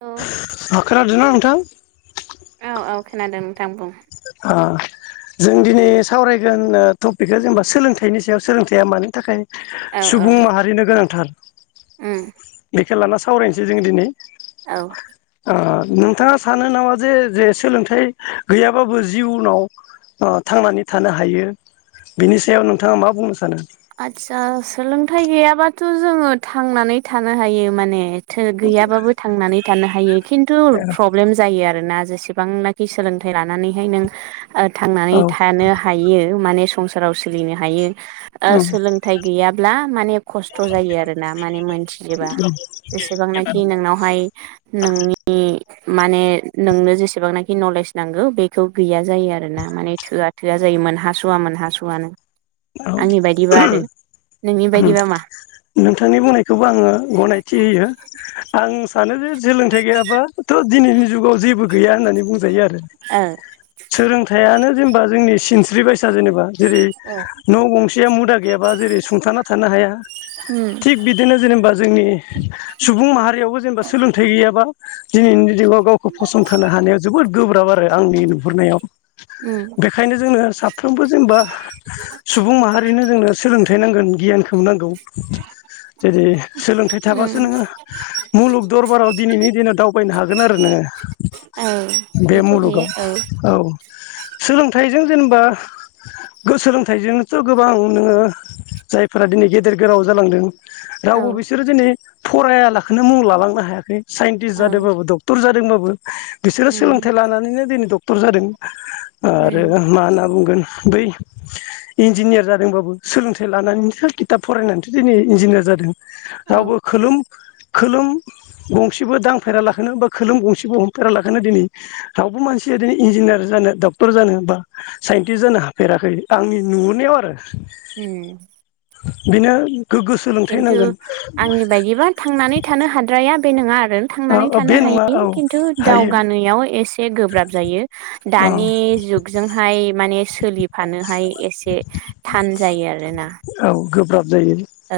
औ खोनादोंना नोंथां? औ औ खोनादों नोंथां बुं? ओ जों दिनै सावरायगोन ओ टपिकआ जोंना सोलोंथाइनि सायाव सोलोंथाइया मानि थाखाय औ औ सुबुं माहारिनो गोनांथार उम एखो लाना सावरायनोसै जोङो दिनै औ ओ नोंथाङा सानो नामा जे जे सोलोंथाइ गैयाब बाबो जिउनाव ओ थांनानै थानो हायो बिनि सायाव नोंथाङा मा बुंनो सानो? आदसा सोलोंथाइ गैयाबाथ' जोङो थांनानै थानो हायो माने थो गैयाबाबो थांनानै थानो हायो खिन्थु प्रब्लेम जायो आरोना। जेसेबांनाखि सोलोंथाइ लानानैहाय नों ओ औ थांनानै थानो हायो माने संसाराव सोलिनो हायो। आ उम सोलोंथाइ गैयाब्ला माने खस्थ' जायो आरोना माने मोनथिजोबा जेसेबांनाखि नोंनावहाय नोंनि माने नोंनो जेसेबांना हि नलेज नांगौ बेखौ गैया जायो आरो ना माने थोआ थोआ जायो मोनहासुवा मोनहासु आ औ नोंनि बायदिबा मा नोंथांनि बुंनायखौबो आङो गनायथि होयो आं सानो जे सोलोंथाइ गैयाबाथ' दिनैनि जुगाव जेबो गैया होननानै बुंजायो आरो ओ सोलोंथाइयानो जेनेबा जोंनि सिनस थ्रि बाइसा जेनेबा जेरै उम न' गंसेया मुदा गैयाबा जेरै सुंथाना थानो हाया उम थिग बिदिनो जेनेबा जोंनि सुबुं माहारियावबो जेनेबा सोलोंथाइ गैया। बा दिनैनि जिवआव गावखौ फसंथानो हानाया जोबोद गोब्राब आरो आंनि नुहुरनायाव बेनिखायनो जोनो साफ्रोमबो जोंबा सुबुं माहारिनो जोंनो सोलोंथाइ नांगोन गियानखौ नांगौ जेरै सोलोंथाइ थाबासो उम नोङो मुलुग दरबाराव दिनैनि दिनाव दावबायनो हागोन आरो नोङो। औ बे मुलुगाव औ सोलोंथाइजों जेनेबा गोसोजों थायजोंथ' गोबां नोङो जायफोरा दिनै गेदेर गोलाव जालांदों औ रावबो बिसोरो दिनै फरायलाखौनो मुं लालांनो हायाखै। साइन्टिस्ट औ जादोंबाबो डक्टर जादोंबाबो बिसोरो उम सोलोंथाइ लानानैनो दिनै डक्टर जादों आरो उम मा होनना बुंगोन। बेै इन्जिनियार जादोंबाबो सोलोंथाइ लानानैसो खिथाब फरायनानैसो दिनै इन्जिनियार जादों। औ रावबो खोलोम खोलोम गंसेबो दांफेरालाखोनो बा खोलोम गंसेबो हमफेरा लाखोनो दिनै रावबो मानसिया दिनै इन्जिनियार जानो डक्टर जानो बा साइन्टिस्ट जानो हाफेराखै आंनि नुहरनायाव आरो उम बिनो खिन्थु आंनि बायदिबा थांनानै थानो हाद्राया। बे नोङा आरो औ थांनानै औ बे थानो नङा हायोदि औ खिन्थु हायो दावगानायाव एसे एसे गोब्राब जायो औ दानि जुगजोंहाय माने सोलिफानो हाय एसे थान जायो आरोना औ गोब्राब जायो औ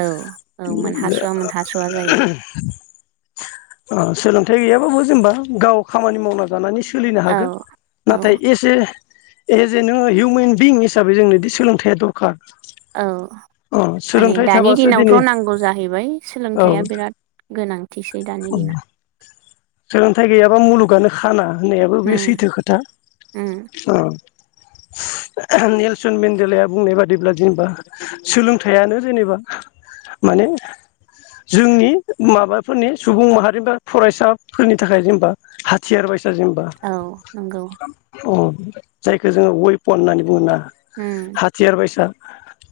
औ मोनहास'वा मोनहास'वा जायो ओ सोलोंथाइ गैयाबाबो जेनबा गाव खामानि मावना जानानै सोलिनो औ हागोन औ नाथाय एसे एज ए नोंङो हिउमेन बिंस दा बे जोंनोदि सोलोंथया दरखार अ औ माने सोलोंथाइ दानि थाबासो दिनै दिनावथ' नांगौ जाहैबाय औ सोलोंथाइया बिराद गोनांथिसै दानि दिनाव सोलोंथाइ गैयाबा मुलुगानो खाना होननायाबो बे उम सैथो खोथा उम औ [inaudible] नेलसन मेन्डेलाया बुंनाय बादिब्ला जेनेबा सोलोंथाइयानो जेनेबा माने जोंनि माबाफोरनि सुबुं माहारि बा फरायसाफोरनि थाखाय जेनेबा हाथियार बायसा जेनबा औ नंगौ अ जायखौ जोङो वय फन होननानै मोना उम हाथियार बायसा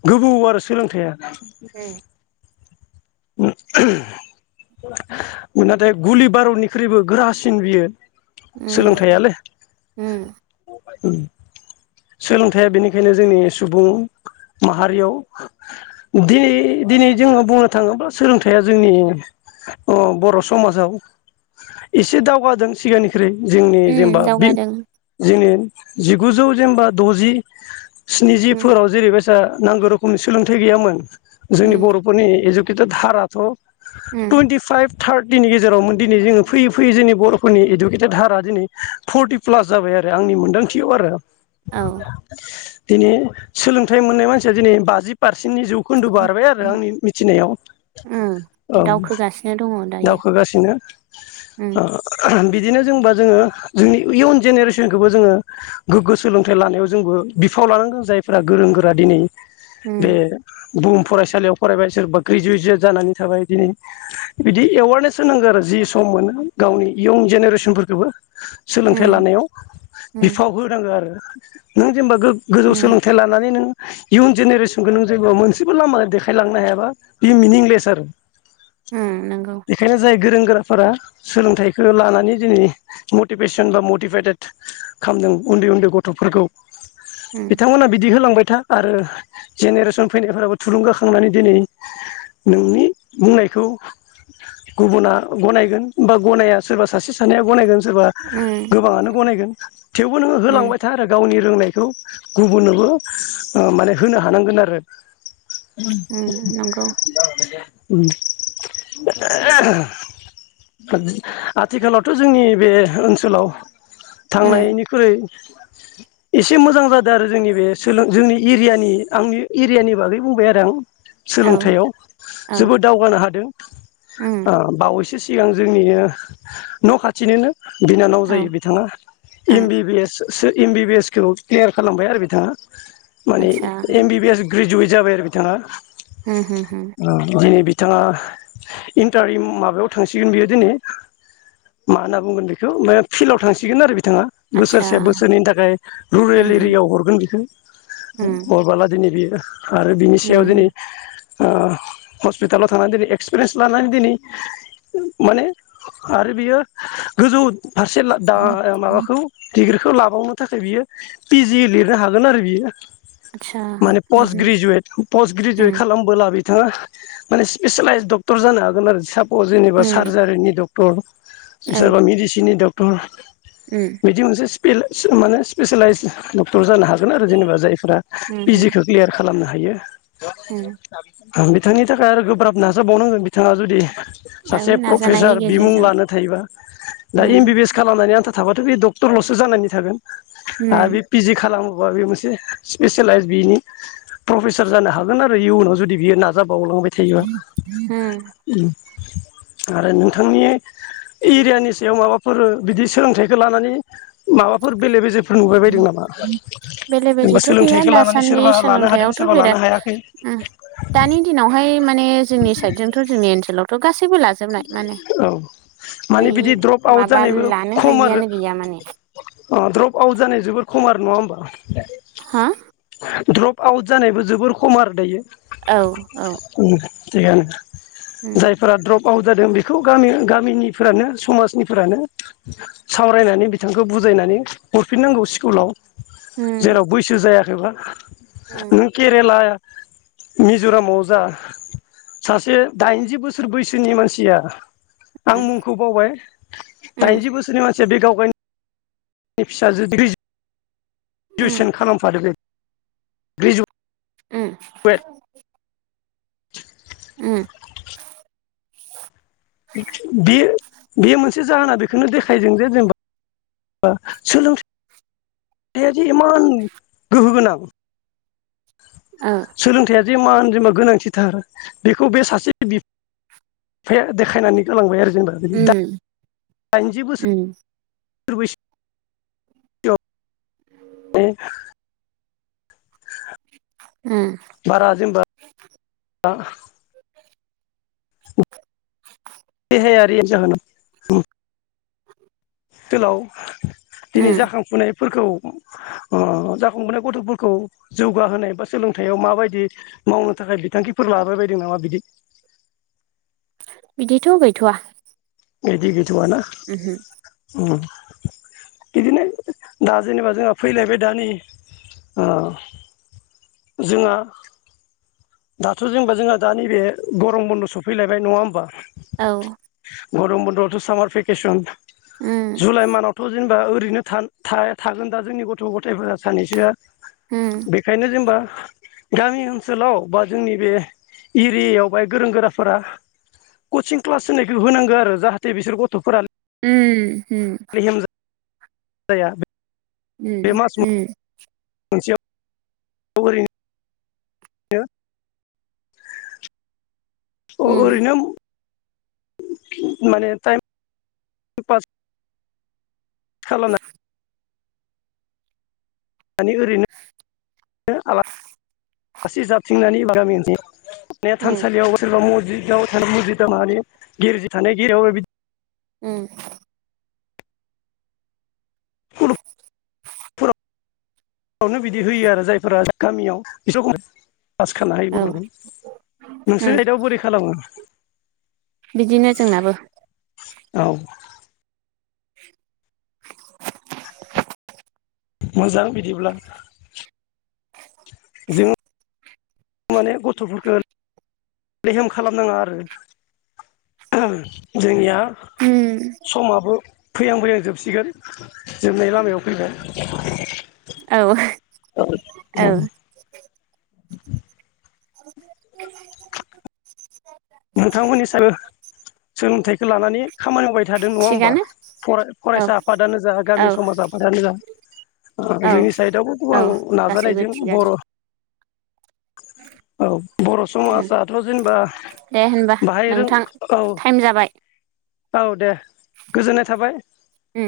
गोबौ आरो सोलोंथाइया उम नाथाय गुलि बारुतनिख्रुइबो गोरासिन बियो सोलोंथाइयालै [inaudible] उम सोलोंथाइया बेनिखायनो जोंनि सुबुं माहारियाव दिनै दिनै जोङो बुंनो थाङोब्ला सोलोंथाइया जोंनि बर' ओ समाजाव एसे दावगादों सिगांनि ख्रुइ जोंनि जेनेबा उम बि दावगादों जोंनि जिगुजौ जेनबा द'जि उम स्निजिफोराव जेरैबायसा जा नांगौ रोखोमनि सोलोंथाइ गैयामोन जोंनि उम बर'फोरनि [unintelligible] उम टुइन्टि फाइभ थार्टिनि गेजेरावमोन दिनै जोङो फैयै फैयै जोंनि बर'फोरनि इडुकेटेड हारा दिनै फर्टि प्लास जाबाय आरो आंनि मोनदांथियाव आरो औ दिनै सोलोंथाइ मोननाय मानसिया दिनै बाजि पारस सेननि जौखोन्दो बारबाय आरो आंनि मिथिनायाव उम औ दावखोगासिनो दङ दायो दावखोगासिनो उम बिदिनो जोंबा जोङो जोंनि इयुन जेनेरेसनखौबो जोङो गोग्गो सो लोंथाइ लानायाव जोंबो बिफाव लानांगोन जायफ्रा गोरों गोरा दिनै बे उम बुहुम फरायसालियाव फरायबाय सोरबा ग्रेजुवेटसे जानानै थाबाय दिनै बिदि एवारनेस होनांगौ आरो जि सम मोनो गावनि इयुन जेनेरेसनफोरखौबो उम सोलोंथाइ लानायाव उम बिफाव होनांगौ आरो। नों जेनबा गोग गोजौ उम सोलोंथाइ लानानै नों इयुन जेनेरेसनखौ नों जायोबा मोनसेबो लामा देखायलांनो हायाबा बे मिनिंलेस आरो उम नंगौ बेखायनो जाय गोरों गोराफोरा सोलोंथाइखौ लानानै दिनै मटिभेसन बा मटिभेटेड खालामदों उन्दै उन्दै गथ थ'फोरखौ उम बिथांमोना बिदि होलांबाय था आरो जेनेरेसन फैनायफोराबो थुलुंगाखांनानै दिनै नोंनि बुंनायखौ गुबुना गनायगोन बा गनाया सोरबा सासे सानैया गनायगोन। सोरबा उम गोबाङानो गनायगोन थेवबो नोङो उम होलांबाय गावनि रोंनायखौ गुबुननोबो ओ माने होनो हानांगोन आरो। उम नंगौ [unintelligible] ओ आथिखालावथ' जोंनि बे ओनसोलाव उम थांनायनिख्रुइ एसे मोजां जादों आरो जोंनि बे सोलों जोंनि एरियानि आंनि एरियानि बागै बुंबाय आरो आं औ सोलोंथाइयाव औ जोबोद दावगानो हादों उम अ बावैसो सि गां जोंनिनो न' खाथिनोनो बिनानाव औ जायो बिथाङा औ M B B S M B B S खौ क्लियार खालामबाय आरो बिथाङा माने आतसा M B B S graduate जाबाय आरो बिथाङा हो हो होम दिनै बिथाङा इन्टार माबायाव थांसिगोन बियो दिनै मा होनना बुंगोन बेखौ फिल्डआव थांसिगोन आरो बि बिथाङा आतसा बोसोरसे से बोसोरनैनि थाखाय रुरेल होम होम एरियायाव हरगोन बेखौ उम हरबोला दिनै बेयो आरो बिनि सायाव उम दिनै ओ हस्पिटालाव थांना दिनै एक्सपिरियेन्स लानानै दिनै माने आरो बियो गोजौ फारसे दा माबाखौ डिग्रिखौ लाबावनो थाखाय बियो पि जि लिरनो हागोन आरो बियो आतसा माने होम पस्ट होम ग्रेजुयेट पस्ट ग्रेजुयेट होम खालामबोला बिथाङा माने स्पेसेलाइस डक्टर जानो हागोन आरो साब अ जेनेबा होम सार्जारिनि डक्टर [unintelligible] औ बिसोरा मेडिसिननि द उम [unintelligible] बिदि मोनसे स्पिल माने स्पेसिलाइज डक्टर जानो हागोन आरो जेनेबा जाय फोरा पिजिखो क्लियार खालामनो हायो हो बिथांनि थाखाय आरो गोब्राब नाजाबावनांगोन बिथाङा जुदि औ सासे नाजानायनि प्रफेसार बिमुं गेजेरजों लानो थायोबा दा एम उम बिबि एस खालामनानै आनथा थाबाथ' बे दक्टर लसो जानानै थागोन आरो उम बे पिजि खालामो अ बे मोनसे सिफिसिलाइस बिनि फ्रफेसार जानो हागोन आरो इउनाव जुदि बियो नाजा बावलांबाय थायोबा आरो नोंथांनि एरियानि सायाव माबाफोर बिदि सोलोंथाइखौ लानानै माबाफोर बेले बेजे फोर नुबाय बायदों नामा उम बेले जेनेबा बेजेथ' गैया सोलोंथाइखौ लानानै दासान्दि सोरबा लानो हादों सोलोंथायाइयावथ' सोरबा लानो बिराद हायाखै उम दानि दिनावहाय माने जोंनि साइड जों' जोंनि ओनसोलावथ' गासै औ माने गैयि बिदि द्रप आउट माबा जानायबो लानो खम आरो हायिआनो गैया माने अ द्रप आउट जानाय जोबोद खमार नङा होनोमबा हा द्रप आउट जानायबो जोबोर खम आरो दायो औ औ उम [unintelligible] जायफोरा द्रप वाव जादों बेखौ गामि गामिनिफोरानो समाजनिफोरानो सावरायनानै बिथांखौ बुजायनानै हरफिननांगौ स्कुलाव उम जेराव बैसो जायाखै जाबा उम नों खेरेला मिज'रामाव जा सासे दाइनजि बोसोर बैसो जोंनि मानसिया आं उम मुंखौ बावबाय, दाइनजि बोसोरनि मान से बे गावगोन नि फिसाजो [unintelligible] ग्रेजुवे उम सन खालामफाद बे ग्रेजुवेथ ओम। [inaudible] ओम। बे बे मोनस जाहोना बेखौनो देखाय जों जे जेनेबा [inaudible] सोलों दे जे इमान गोहो गोनां। ओ सोलोंथाइया। जे मा जेनबा गोनांथिथार बेखौ बे सासे बिफाया देखायनानै गोलांबाय आरोखि। ओम। दाइनजि बोसोर‌। [unintelligible] [inaudible] बारा जेनबा। आ। [inaudible] देहायारि जाहोनाव ओम आथिखालाव दिनै उम जाखांफुनाय फोरखौ ओ जाखांबोनाय गथ'फोरखौ जौगाहोनाय बा सोलोंथायाइयाव माबायदि मावनो थाखाय बिथांखिफोर लाबाय बायदों नामा बिदि? बिदिथ' गैथ'आ। बेदि गै थ'आ ना ओम। बिदिनो दा जेनेबा जोंहा फैलायबाय दानि ओ। जोंहा। दाथ' जेनेबा जोंहा दा नैबे गरम बन्द' सफैलायबाय नङा होमबा? औ। गरम बन्द'आवथ' सामार भेकेसन उम जुलाइ मानावथ' जेनेबा ओ रैनो थागोन दा जोंनि गथ' गथायफोरा सानैसोआ। उम बेखायनो जेनबा गामि ओनसोलाव बा जोंनि बे एरियावहाय गोरों-गोराफोरा कचिं क्लास होनायखौ होनांगौ आरो जाहाथे बिसोर गथ'फोरा उम उम। होम। लेहेम जाया उम मास उम मोनसेयाव गरैनो [inaudible] अ उम ओरैनो माने टाइय पास खालामनो मानि ओरैनो आलासि जाबथिंनानै गामिनि ने उम थानसालियाव सोरनावबा मजिद [unintelligible] उम फोरावनो बिदि होयो आरो जायफोरा गामियाव बिसोरखौ पास खालाम औ हायोबो हरगोन। उम नोंसोर साइदयाव बोरै खालामो? बिदिनो जोंनाबो औ मोजां बिदिब्ला जों माने गथ'फोरखौ लेहेम खालामनाङा आरो जोंनिया उम समाबो फैहां फैहां जोबसिगोन जोबनाय लामायाव औ औ औ औ [inaudible] [unintelligible] [inaudible] [unintelligible] नोंथांमोननि थिंबो सोलोंथाइ लानानै खामानि मावबाय थादों नङा होमबा थिगानो औ फरायसा आफादानो जा औ गामि समाज आफादानो जा औ जोंनि साइडआवबो गोबां गासैबो नाजानायजों थिगानो बर' औ बर' समाजआथ' जेनेबा दे होनबा बाहाय रों नोंथां औ टाइम जाबाय औ दे गोजोननाय थाबाय दे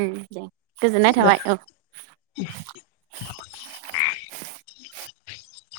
गोजोननाय दे थाबाय औ द [unintelligible] [inaudible]